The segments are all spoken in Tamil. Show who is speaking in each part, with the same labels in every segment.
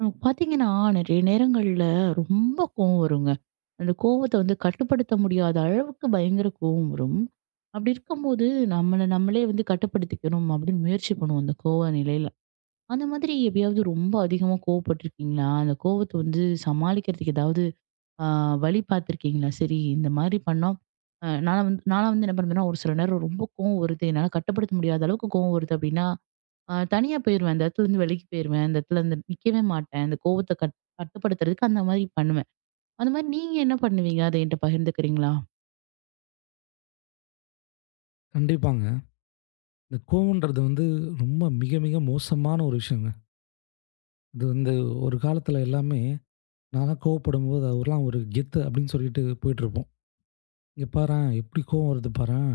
Speaker 1: பாத்தீங்கன்னா, நெறைய நேரங்கள்ல ரொம்ப கோவம் வருங்க. அந்த கோவத்த வந்து கட்டுப்படுத்த முடியாத அளவுக்கு பயங்கர கோவம் வரும். அப்படி இருக்கும்போது, நம்மள நம்மளே வந்து கட்டுப்படுத்திக்கணும் அப்படின்னு முயற்சி பண்ணுவோம், அந்த கோவ நிலையில. அந்த மாதிரி எப்பயாவது ரொம்ப அதிகமா கோவப்பட்டுருக்கீங்களா? அந்த கோவத்த வந்து சமாளிக்கிறதுக்கு ஏதாவது அ வழி பாத்துருக்கீங்களா? சரி, இந்த மாதிரி பண்ணா நான்லாம் வந்து என்ன பண்ணுவேன்னா, ஒரு சில நேரம் ரொம்ப கோவம் வருது, என்னால கட்டுப்படுத்த முடியாத அளவுக்கு கோவம் வருது அப்படின்னா, தனியா போயிருவேன். அந்த இடத்துலருந்து விலகி போயிருவேன். அந்த இடத்துலருந்து நிக்கவே மாட்டேன். அந்த கோவத்த கட் கட்டுப்படுத்துறதுக்கு அந்த மாரி பண்ணுவேன். அந்த மாரி நீங்க என்ன பண்ணுவீங்க? அத என்ட்ட பகிர்ந்துக்கிறீங்களா?
Speaker 2: கண்டிப்பாங்க. இந்த கோவம்ன்றது ரொம்ப மிக, மிக மோசமான ஒரு விஷயங்க. இது வந்து ஒரு காலத்துல எல்லாமே நான்லாம் கோவப்படும்போது அவர்லாம் ஒரு கெத்து அப்படின்னு சொல்லிட்டு போயிட்டுருப்போம். "இங்க பாரேன், எப்படி கோவம் வருது பாரேன்,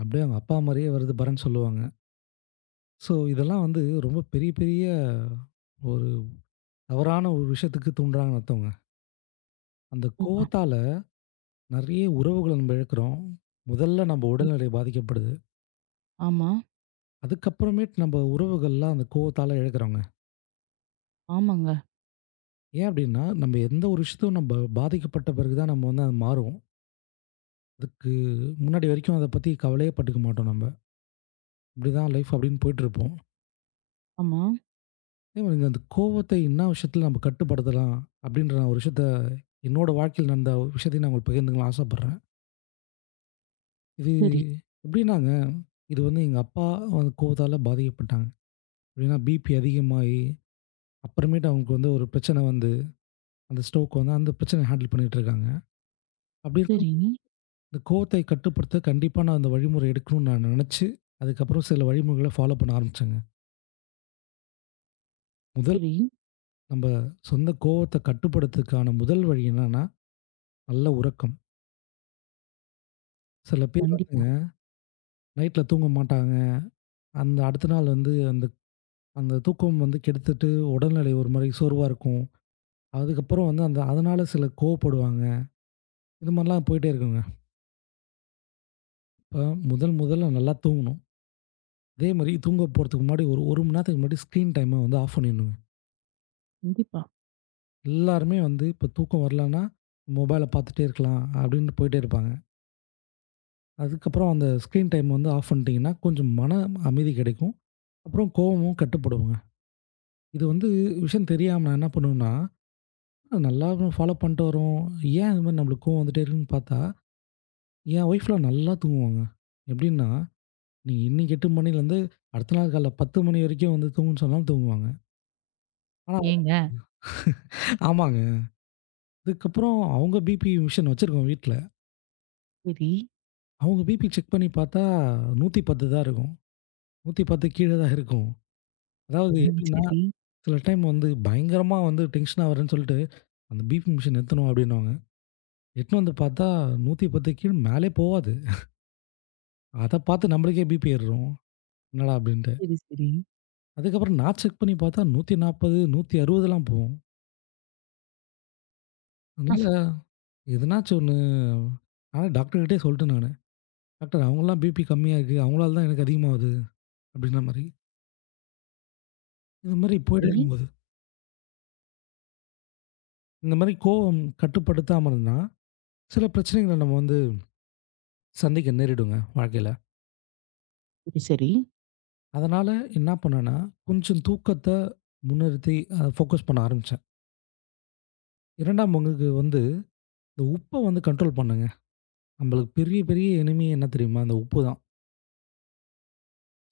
Speaker 2: அப்படியே அவங்க அப்பா மாரியே வருது பாரேன்னு" சொல்லுவாங்க. ஸோ இதெல்லாம் ரொம்ப பெரிய, பெரிய ஒரு தவறான ஒரு விஷயத்துக்கு தூண்டுறாங்கன்னு அர்த்தங்க. அந்த
Speaker 1: கண்டிப்பா.
Speaker 2: கோவத்தால நெறைய உறவுகள நம்ம இழக்கிறோம். முதல்ல நம்ம
Speaker 1: ம்.
Speaker 2: உடல்நிலை பாதிக்கப்படுது.
Speaker 1: ஆமா.
Speaker 2: அதுக்கப்புறமேட்டு நம்ம உறவுகள்லாம் அந்த கோவத்தால இழக்கிறோங்க.
Speaker 1: ஆமாங்க.
Speaker 2: ஏன் அப்டின்னா, நம்ம எந்த ஒரு விஷயத்தையும் நம்ம பாதிக்கப்பட்ட பிறகு தான் நம்ம அது மாறுவோம். அதுக்கு முன்னாடி வரைக்கும் அத பத்தி கவலையே பட்டுக்க மாட்டோம் நம்ம. இப்படிதான் லைஃப் அப்படின்னு போயிட்டுருப்போம்.
Speaker 1: ஆமா.
Speaker 2: அதே மாரி அந்த கோவத்தை என்ன விஷயத்துல நம்ம கட்டுப்படுத்தலாம் அப்படின்ற நான் ஒரு விஷயத்த என்னோட வாழ்க்கையில் நடந்த விஷயத்தையும் நான் உங்களுக்கு பகிர்ந்துக்க ஆசைப்படுறேன். இது
Speaker 1: சரி,
Speaker 2: எப்படின்னாங்க, இது வந்து எங்க அப்பா கோவத்தால பாதிக்கப்பட்டாங்க. எப்படின்னா பிபி அதிகமாகி, அப்புறமேட்டு அவங்களுக்கு ஒரு பிரச்சனை அந்த ஸ்ட்ரோக் அந்த பிரச்சனைய ஹேண்டில் பண்ணிட்டு இருக்காங்க. அப்படி இருக்க
Speaker 1: சரி,
Speaker 2: இந்த கோவத்தை கட்டுப்படுத்த கண்டிப்பா நான் அந்த வழிமுறை எடுக்கணும்னு நான் நினைச்சு, அதுக்கப்புறம் சில வழிமுறைகள ஃபாலோ பண்ண ஆரம்பிச்சேங்க. முதல்
Speaker 1: சரி.
Speaker 2: நம்ப சொந்த கோவத்த கட்டுப்படுத்துறதுக்கான முதல் வழி என்னன்னா, நல்ல உறக்கம். சில பேர்
Speaker 1: கண்டிப்பா,
Speaker 2: வந்துங்க நைட்ல தூங்க மாட்டாங்க. அந்த அடுத்த நாள் வந்து அந்த அந்த தூக்கம் கெடுத்துட்டு உடல்நிலை ஒரு மாரி சோர்வா இருக்கும். அதுக்கப்புறம் வந்து அந்த அதனால சில கோவப்படுவாங்க. இது மாரிலாம் போயிட்டே இருக்குங்க. இப்ப முதல் முதல்ல நல்லா தூங்கணும். அதே மாரி தூங்க போறதுக்கு முன்னாடி ஒரு 1 மணி நேரத்துக்கு முன்னாடி ஸ்க்ரீன் டைம ஆஃப் பண்ணிடணுங்க.
Speaker 1: கண்டிப்பா.
Speaker 2: எல்லாருமே இப்போ தூக்கம் வரலன்னா, மொபைல பார்த்துட்டே இருக்கலாம் அப்படின்னு போயிட்டே இருப்பாங்க. அதுக்கப்புறம் அந்த ஸ்க்ரீன் டைம் ஆஃப் பண்ணிட்டீங்கன்னா, கொஞ்சம் மன அமைதி கிடைக்கும். அப்புறம் கோவமும் கட்டுப்படுங்க. இது வந்து விஷயம் தெரியாம நான் என்ன பண்ணுவேன்னா, நல்லா ஃபாலோ பண்ணிட்டு வரோம். ஏன் இது மாதிரி நம்மளுக்கு கோவம் வந்துட்டே இருக்குன்னு பார்த்தா, என் ஒய்ஃப்லாம் நல்லா தூங்குவாங்க. எப்படின்னா, நீங்க இன்னைக்கு 8 மணிலேருந்து அடுத்த நாள் காலைல 10 மணி வரைக்கும் தூங்குன்னு சொன்னாலும் தூங்குவாங்க. ஆனா
Speaker 1: ஏங்க?
Speaker 2: ஆமாங்க. அதுக்கப்புறம் அவங்க பிபி மிஷின் வச்சிருக்கோம் வீட்ல.
Speaker 1: சரி.
Speaker 2: அவங்க பிபி செக் பண்ணி பார்த்தா 110 தான் இருக்கும். 110 கீழ தான் இருக்கும். அதாவது
Speaker 1: ம்.
Speaker 2: எப்படின்னா,
Speaker 1: சரி.
Speaker 2: சில டைம் பயங்கரமா டென்ஷன் ஆவுறேன்னு சொல்லிட்டு, அந்த பிபி மிஷின் நிறுத்தணும் அப்படின்னுவாங்க. எட்டுன்னு பார்த்தா 110 கீழ மேலே போவாது. அத பார்த்து நம்மளுக்கே பிபி ஏறிரும். என்னடா அப்படின்ட்டு.
Speaker 1: சரி, சரி.
Speaker 2: அதுக்கப்புறம் நான் செக் பண்ணி பார்த்தா 140, 160லாம் போகும். அதனால எதனாச்சும் ஒண்ணு ஆனா டாக்டர் கிட்டயே சொல்லிட்டேன் நானு. டாக்டர் அவங்கலாம் பிபி கம்மியா இருக்கு. அவங்களால தான் எனக்கு அதிகமாகுது அப்படின்ற மாரி. இது மாரி போயிட்டே
Speaker 1: சரி.
Speaker 2: இருக்கும்போது, இந்த மாரி கோவம் கட்டுப்படுத்தாம இருந்தா, சில பிரச்சனைகள நம்ம சந்திக்க நேரிடுங்க வாழ்க்கையில.
Speaker 1: சரி, சரி.
Speaker 2: அதனால என்ன பண்ணேன்னா, கொஞ்சம் தூக்கத்த முன்னிறுத்தி ஃபோக்கஸ் பண்ண ஆரம்பிச்சேன். 2ஆம் பங்குக்கு இந்த உப்ப கண்ட்ரோல் பண்ணேங்க. நம்மளுக்கு பெரிய பெரிய எனிமி என்ன தெரியுமா? இந்த உப்பு தான்.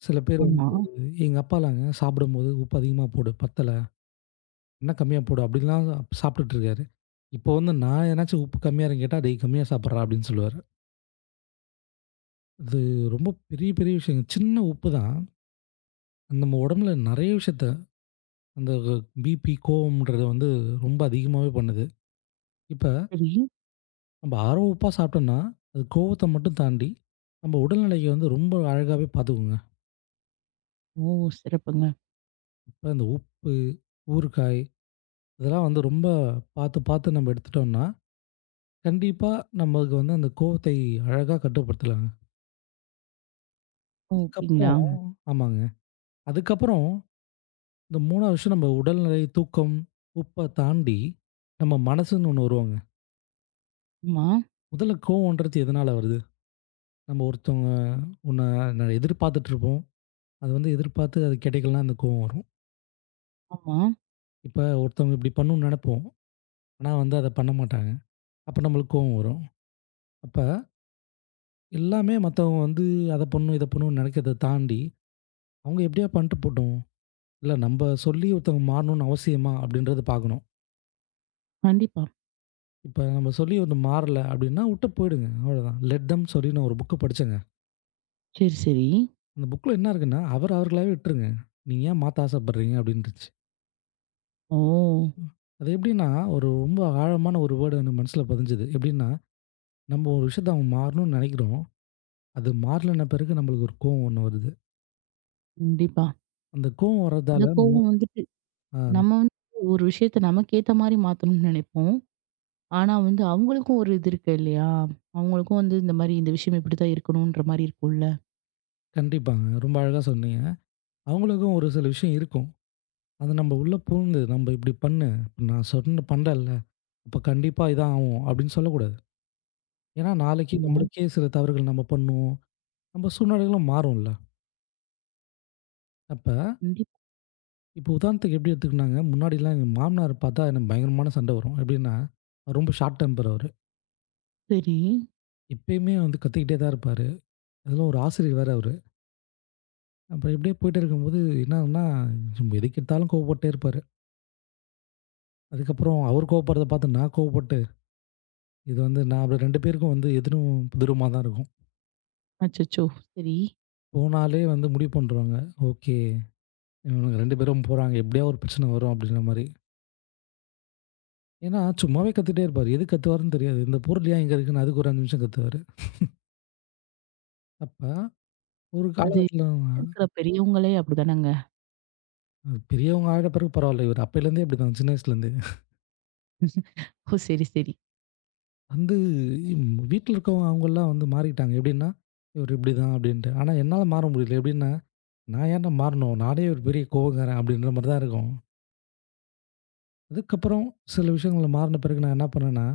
Speaker 2: சில பேர்
Speaker 1: ஆமா.
Speaker 2: எங்க அப்பாலாங்க சாப்பிடும்போது, "உப்பு அதிகமா போடு, பத்தல. இன்னும் கம்மியா போடு" அப்படிலாம் சாப்பிட்டுட்டு இருக்காரு. இப்போ நான் எதனாச்சும் உப்பு கம்மியான்னு கேட்டா, "டேய் கம்மியா சாப்பிட்றா" அப்படின்னு சொல்லுவாரு. அது ரொம்ப பெரிய பெரிய விஷயங்க. சின்ன உப்பு தான் நம்ம உடம்புல நெறைய விஷயத்த அந்த பிபி, கோவம்ன்றத ரொம்ப அதிகமாவே பண்ணுது. இப்ப
Speaker 1: சரி.
Speaker 2: நம்ம ஆர்வ உப்பா சாப்பிட்டோம்னா, அது கோவத்த மட்டும் தாண்டி, நம்ம உடல்நிலைய ரொம்ப அழகாவே பார்த்துக்குங்க.
Speaker 1: ஓ! சிறப்புங்க.
Speaker 2: இப்ப இந்த உப்பு, ஊறுகாய் இதெல்லாம் ரொம்ப பார்த்து, பார்த்து நம்ம எடுத்துட்டோம்னா, கண்டிப்பா நம்மளுக்கு அந்த கோவத்தை அழகா கட்டுப்படுத்தலாங்க.
Speaker 1: ஓ! அப்டிங்களா?
Speaker 2: அதுக்கப்புறம் ஆமாங்க. அதுக்கப்புறம் இந்த 3வது விஷயம் நம்ம உடல்நிலை, தூக்கம், உப்ப தாண்டி நம்ம மனசுன்னு ஒண்ணு வருவாங்க.
Speaker 1: ஆமா,
Speaker 2: முதல்ல கோவம்ன்றது எதனால வருது? நம்ம ஒருத்தவங்க ஒண்ண எதிர்பார்த்துட்டு இருப்போம். அது எதிர்பார்த்து அது கிடைக்கலனா அந்த கோவம் வரும்.
Speaker 1: ஆமா.
Speaker 2: இப்ப ஒருத்தவங்க இப்படி பண்ணணும்னு நெனைப்போம். ஆனா அத பண்ண மாட்டாங்க. அப்ப நம்மளுக்கு கோவம் வரும். அப்ப எல்லாமே மத்தவங்க அத பண்ணணும், இத பண்ணணும்னு நெனைக்கிறத தாண்டி, அவங்க எப்படியா பண்ணிட்டு போட்டும். இல்ல நம்ப சொல்லி ஒருத்தவங்க மாறணும்னு அவசியமா? அப்படின்றத பார்க்கணும்.
Speaker 1: கண்டிப்பா.
Speaker 2: இப்ப நம்ம சொல்லி ஒண்ணு மாறல அப்படின்னா உட்டு போயிடுங்க. அவ்வளோதான். லெட் தெம் சொல்லி நான் ஒரு புக்க படிச்சேங்க.
Speaker 1: சரி, சரி.
Speaker 2: அந்த புக்ல என்ன இருக்குன்னா, அவர் அவர்களாவே விட்டுருங்க. நீங்க ஏன் மாத்த ஆசைப்படுறீங்க? அப்படின்னு இருந்துச்சு.
Speaker 1: ஓ!
Speaker 2: அது எப்படின்னா, ஒரு ரொம்ப ஆழமான ஒரு வேர்டு எனக்கு மனசுல பதிஞ்சுது. எப்படின்னா, நம்ம ஒரு விஷயத்த அவங்க மாறணும்னு நெனைக்கிறோம். அது மாறலன்ன பிறகு நம்மளுக்கு ஒரு கோவம் ஒண்ணு வருது.
Speaker 1: கண்டிப்பா.
Speaker 2: அந்த கோவம்
Speaker 1: இந்த
Speaker 2: வரதால மு
Speaker 1: கோவம் வந்து
Speaker 2: ஆ
Speaker 1: நம்ம வந்து ஒரு விஷயத்த நமக்கு ஏத்த மாரி மாத்தணும்னு நினைப்போம். ஆனா வந்து அவங்களுக்கும் ஒரு இது இருக்கு இல்லையா? அவங்களுக்கும் வந்து இந்த மாரி இந்த விஷயம் இப்படித்தான் இருக்கணும்ன்ற மாரி இருக்கும்ல.
Speaker 2: கண்டிப்பாங்க. ரொம்ப அழகா சொன்னீங்க. அவங்களுக்கும் ஒரு சில விஷயம் இருக்கும். அத நம்ம உள்ள பூந்து, "நம்ப இப்படி பண்ணு. இப்ப நான் சொன்ன பண்றேன்ல, அப்ப கண்டிப்பா இதான் ஆவும்." அப்படின்னு சொல்லக்கூடாது. ஏன்னா, நாளைக்கு
Speaker 1: ஆமா.
Speaker 2: நம்மளுக்கே சில தவறுகள் நம்ம பண்ணுவோம். நம்ம சூழ்நிலைகளும் மாறும்ல. அப்ப
Speaker 1: கண்டிப்பா.
Speaker 2: இப்போ உதாரணத்துக்கு எப்படி எடுத்துக்கினாங்க, முன்னாடிலாம் எங்க மாமனார் பார்த்தா எனக்கு பயங்கரமான சண்டை வரும். எப்படின்னா, அவர் ரொம்ப ஷார்ட் டெம்பர் அவரு.
Speaker 1: சரி.
Speaker 2: எப்பயுமே கத்திக்கிட்டே தான் இருப்பாரு. அதிலும் ஒரு ஆசிரியர் வேற அவரு. அப்புறம் இப்படியே போயிட்டே இருக்கும்போது என்ன ஆகும்னா, சும்மா எதுக்கு எடுத்தாலும் கோவப்பட்டே இருப்பாரு. அதுக்கப்புறம் அவர் கோவப்படுறத பார்த்து நான் கோவப்பட்டு, இது வந்து நான் அப்படி 2 பேருக்கும் எதிரும் புதிருமா தான் இருக்கும்.
Speaker 1: அச்சச்சோ! சரி.
Speaker 2: போனாலே முடிவு பண்ருவாங்க. ஓகே, இவனுங்க 2 பேரும் போறாங்க. எப்படியா ஒரு பிரச்சனை வரும் அப்படின்ற மாரி. ஏன்னா சும்மாவே கத்திட்டே இருப்பாரு. எதுக்கு கத்துவாருன்னு தெரியாது. இந்த பொருள் ஏன் இங்க இருக்குன்னு அதுக்கு ஒரு 5 நிமிஷம் கத்துவாரு. அப்ப ஒரு
Speaker 1: அது
Speaker 2: காலகட்டத்தில
Speaker 1: இருக்கிற பெரியவங்களே அப்படிதானங்க.
Speaker 2: பெரியவங்க ஆயிட்ட பிறகு பரவாயில்ல. இவரு அப்பையிலேருந்தே இப்படிதான் சின்ன வயசுலேருந்தே.
Speaker 1: ஓ! சரி, சரி.
Speaker 2: வந்து வீட்ல இருக்கவங்க அவங்கலாம் மாறிட்டாங்க. எப்படின்னா, இவரு இப்படிதான் அப்படின்ட்டு. ஆனா, என்னால மாற முடியல. எப்படின்னா, நான் ஏன்டா மாறணும்? நானே ஒரு பெரிய கோவக்காரன் அப்படின்ற மாரி தான் இருக்கும். அதுக்கப்புறம் சில விஷயங்கள்ல மாறின பிறகு நான் என்ன பண்ணேன்னா,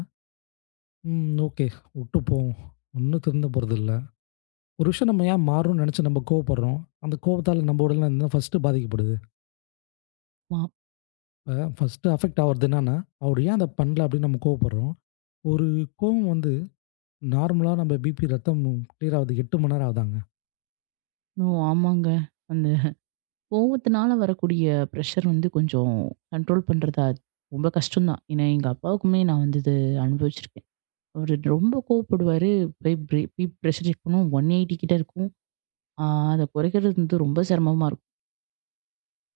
Speaker 2: ஓகே, விட்டு போவோம். ஒண்ணும் திருந்த போறதில்ல. ஒரு விஷயம் நம்ம ஏன் மாறணும்னு நெனச்சு நம்ம கோவப்படுறோம்? அந்த கோவத்தால நம்ம உடல்நலம் என்ன ஃபர்ஸ்ட்டு பாதிக்கப்படுது.
Speaker 1: ஆமா.
Speaker 2: இப்ப ஃபர்ஸ்ட்டு அஃபெக்ட் ஆவுறது என்னன்னா, அவரு ஏன் அத பண்ணல அப்படின்னு நம்ம கோவப்படுறோம். ஒரு கோவம் நார்மலா நம்ம பிபி ரத்தம் கிளியர் ஆவதுக்கு 8 மணி நேரம் ஆகுதாங்க.
Speaker 1: ஓ! ஆமாங்க. அந்த கோவத்தினால வரக்கூடிய ப்ரெஷர் வந்து கொஞ்சம் கண்ட்ரோல் பண்றதா ரொம்ப கஷ்டம் தான். ஏன்னா எங்க அப்பாவுக்குமே நான் வந்து இது அனுபவிச்சிருக்கேன். அவரு ரொம்ப கோவப்படுவாரு. போய் பி பி பிரஷர் செக் பண்ணுவோம். 180 கிட்ட இருக்கும். ஆ, அத குறைக்கிறது வந்து ரொம்ப சிரமமா இருக்கும்.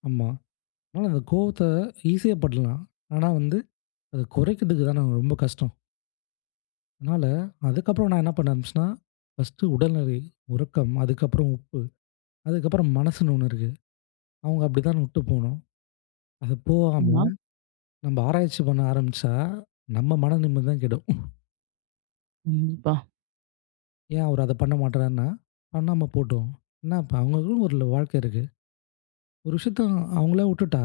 Speaker 2: ஆமா. ஆனா, அந்த கோவத்த ஈஸியா படலாம். ஆனா அத குறைக்கிறதுக்கு தான ரொம்ப கஷ்டம். அதனால, அதுக்கப்புறம் நான் என்ன பண்ண ஆரம்பிச்சேன்னா, ஃபர்ஸ்ட்டு உடல்நிலை, உறக்கம், அதுக்கப்புறம் உப்பு, அதுக்கப்புறம் மனசுன்னு ஒண்ணு இருக்கு. அவங்க அப்படித்தான் விட்டு போணும். அது போகாம
Speaker 1: ஆமா.
Speaker 2: நம்ம ஆராய்ச்சி பண்ண ஆரம்பிச்சா, நம்ம மன நிம்மதி தான் கெடும்.
Speaker 1: கண்டிப்பா.
Speaker 2: ஏன் அவரு அத பண்ண மாட்றாருன்னா, பண்ணாம போட்டும். என்ன இப்ப அவங்களுக்கும் ஒரு வாழ்க்கை இருக்கு. ஒரு விஷயத்த அவங்களா விட்டுட்டா,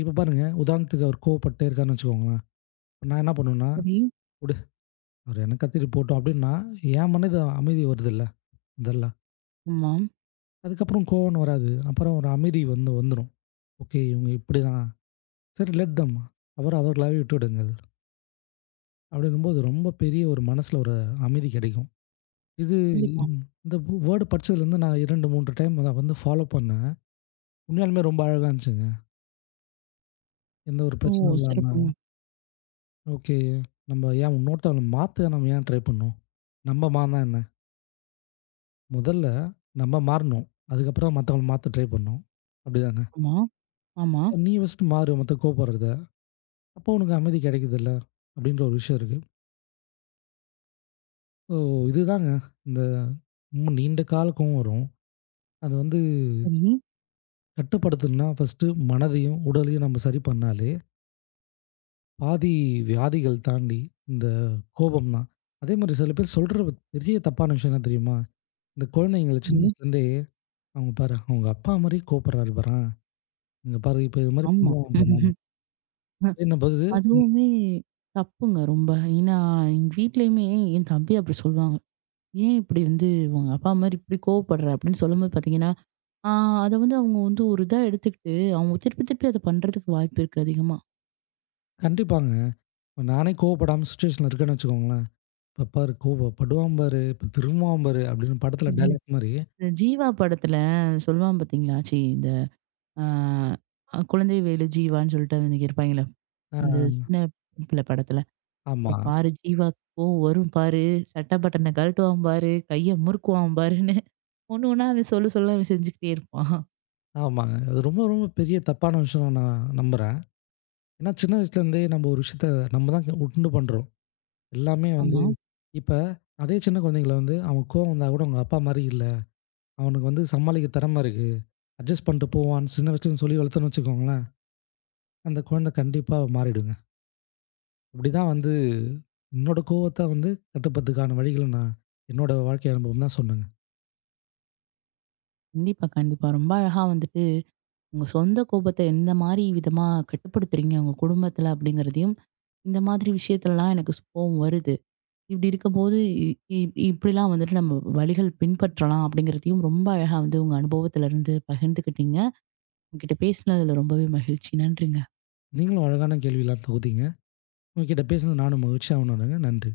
Speaker 2: இப்ப பாருங்க, உதாரணத்துக்கு அவர் கோவப்பட்டே இருக்காருன்னு வச்சுக்கோங்களேன். இப்ப நான் என்ன பண்ணுவேன்னா
Speaker 1: சரி.
Speaker 2: அவரு என்ன கத்திட்டு போட்டோம் அப்படின்னா, என் மனது அமைதி வருதுல்ல, இதெல்லாம்.
Speaker 1: ஆமா.
Speaker 2: அதுக்கப்புறம் கோவம்ன்னு வராது. அப்புறம் ஒரு அமைதி வந்துரும். ஓகே, இவங்க இப்படிதான். சரி லெட் தெம். அவர அவர்களாவே விட்டு விடுங்கள். அப்படின்னும்போது ரொம்ப பெரிய ஒரு மனசுல ஒரு அமைதி கிடைக்கும். இது
Speaker 1: கண்டிப்பா.
Speaker 2: இந்த வேர்ட் படிச்சதுலேருந்து நான் 2, 3 டைம் அத ஃபாலோ பண்ணேன். உண்மையாலுமே ரொம்ப அழகா இருந்துச்சுங்க. எந்த ஒரு
Speaker 1: ஓ!
Speaker 2: பிரச்சனையும் இல்லாம,
Speaker 1: சிறப்புங்க.
Speaker 2: ஓகே, நம்ம ஏன் இன்னொருத்த மாத்த நம்ம ஏன் ட்ரை பண்ணணும்? நம்ம மாறுனா என்ன? முதல்ல நம்ம மாறணும். அதுக்கப்புறம் மத்தவங்கள மாத்த ட்ரை பண்ணணும். அப்படிதானே?
Speaker 1: ஆமா. ஆமா.
Speaker 2: நீ ஃபர்ஸ்ட்டு மாறு மத்த கோவப்படுறத. அப்போ உனக்கு அமைதி கிடைக்குதுல்ல, அப்படின்ற ஒரு விஷயம் இருக்கு. ஸோ இதுதாங்க இந்த ரொம்ப நீண்ட கால கோவம் வரும். அது
Speaker 1: சரி,
Speaker 2: கட்டுப்படுத்தணும்னா ஃபர்ஸ்ட்டு மனதையும், உடலையும் நம்ம சரி பண்ணாலே பாதி வியாதிகள் தாண்டி இந்த கோபம் தான். அதேமாரி சில பேர் சொல்ற பெரிய தப்பான விஷயம் என்ன தெரியுமா? இந்த குழந்தைங்கள சின்ன
Speaker 1: சரி.
Speaker 2: வயசுலேருந்தே அவங்க பாரு அவங்க அப்பா மாரி கோவப்படுறாரு பாரேன். இங்க பாரு இப்ப இது மாரி
Speaker 1: ஆமா.
Speaker 2: பண்ணுவான் பாரேன். அப்படின்னும்போது ம்
Speaker 1: அதுவுமே தப்புங்க ரொம்ப. ஏன்னா, எங்க வீட்லயுமே என் தம்பி அப்படி சொல்லுவாங்க. "ஏன் இப்படி வந்து உங்க அப்பா மாரி இப்படி கோவப்படுற?" அப்படின்னு சொல்லும்போது பார்த்தீங்கன்னா, ஆ, அத வந்து அவங்க வந்து ஒரு இதா எடுத்துக்கிட்டு, அவங்க திருப்பி திருப்பி அத பண்றதுக்கு வாய்ப்பு இருக்கு அதிகமா.
Speaker 2: கண்டிப்பாங்க. நானே கோவப்படாம சுச்சுவேஷன்ல இருக்கேன்னு வச்சுக்கோங்களேன். இப்ப பாரு கோபம் படுவான் பாரு, இப்ப திரும்புவான் பாரு அப்படின்னு படத்துல
Speaker 1: ம்.
Speaker 2: டயலாக் மாரி.
Speaker 1: இந்த ஜீவா படத்துல சொல்லுவான் பார்த்தீங்களா? ச்சீ! ஆ, குழந்தை வேலு ஜீவான்னு சொல்லிட்டு அன்னைக்கு இருப்பாங்களே,
Speaker 2: ஆ
Speaker 1: அந்த சின்ன பிள்ளை படத்துல.
Speaker 2: ஆமா,
Speaker 1: "இப்ப பாரு ஜீவா கோவம் வரும் பாரு, சட்ட பட்டன கழட்டுவான் பாரு, கைய முறுக்குவான் பாருன்னு" ஒண்ணு ஒண்ணா அவன் சொல்ல சொல்ல அவன் செஞ்சுக்கிட்டே இருப்பான்.
Speaker 2: ஆமாங்க. அது ரொம்ப ரொம்ப பெரிய தப்பான விஷயம் நான் நம்புறேன். ஏன்னா சின்ன வயசுலேருந்தே நம்ம ஒரு விஷயத்த நம்ம தான் உண்டு பண்றோம். எல்லாமே
Speaker 1: ஆமா.
Speaker 2: இப்ப அதே சின்ன குழந்தைங்கள அவன் கோவம் வந்தா கூட அவங்க அப்பா மாரி இல்ல. அவனுக்கு சமாளிக்க திறமை இருக்கு. அட்ஜஸ்ட் பண்ணிட்டு போவான்னு சின்ன வயசுலேருந்து சொல்லி வளர்த்தோம்னு வச்சுக்கோங்களேன், அந்த குழந்தை கண்டிப்பா மாறிடுங்க. இப்படிதான் என்னோட கோவத்த கட்டுப்படுத்துக்கான வழிகள நான் என்னோட வாழ்க்கை அனுபவம் தான் சொன்னேங்க.
Speaker 1: கண்டிப்பா, கண்டிப்பா. ரொம்ப அழகா வந்துட்டு உங்க சொந்த கோபத்த எந்த மாரி விதமா கட்டுப்படுத்துறீங்க உங்க குடும்பத்துல அப்படிங்கிறதையும், இந்த மாதிரி விஷயத்துலலாம் எனக்கு கோவம் வருது. இப்படி இருக்கும்போது இ இ இப்படிலாம் வந்துட்டு நம்ம வழிகள் பின்பற்றலாம் அப்படிங்கிறதையும் ரொம்ப அழகா வந்து உங்க அனுபவத்துல இருந்து பகிர்ந்துக்கிட்டீங்க. உங்ககிட்ட பேசினதுல ரொம்பவே மகிழ்ச்சி. நன்றிங்க.
Speaker 2: நீங்களும் அழகான கேள்விலாம் தொகுத்தீங்க. உங்ககிட்ட பேசுனது நானும் மகிழ்ச்சியா உணர்றேங்க. நன்றி.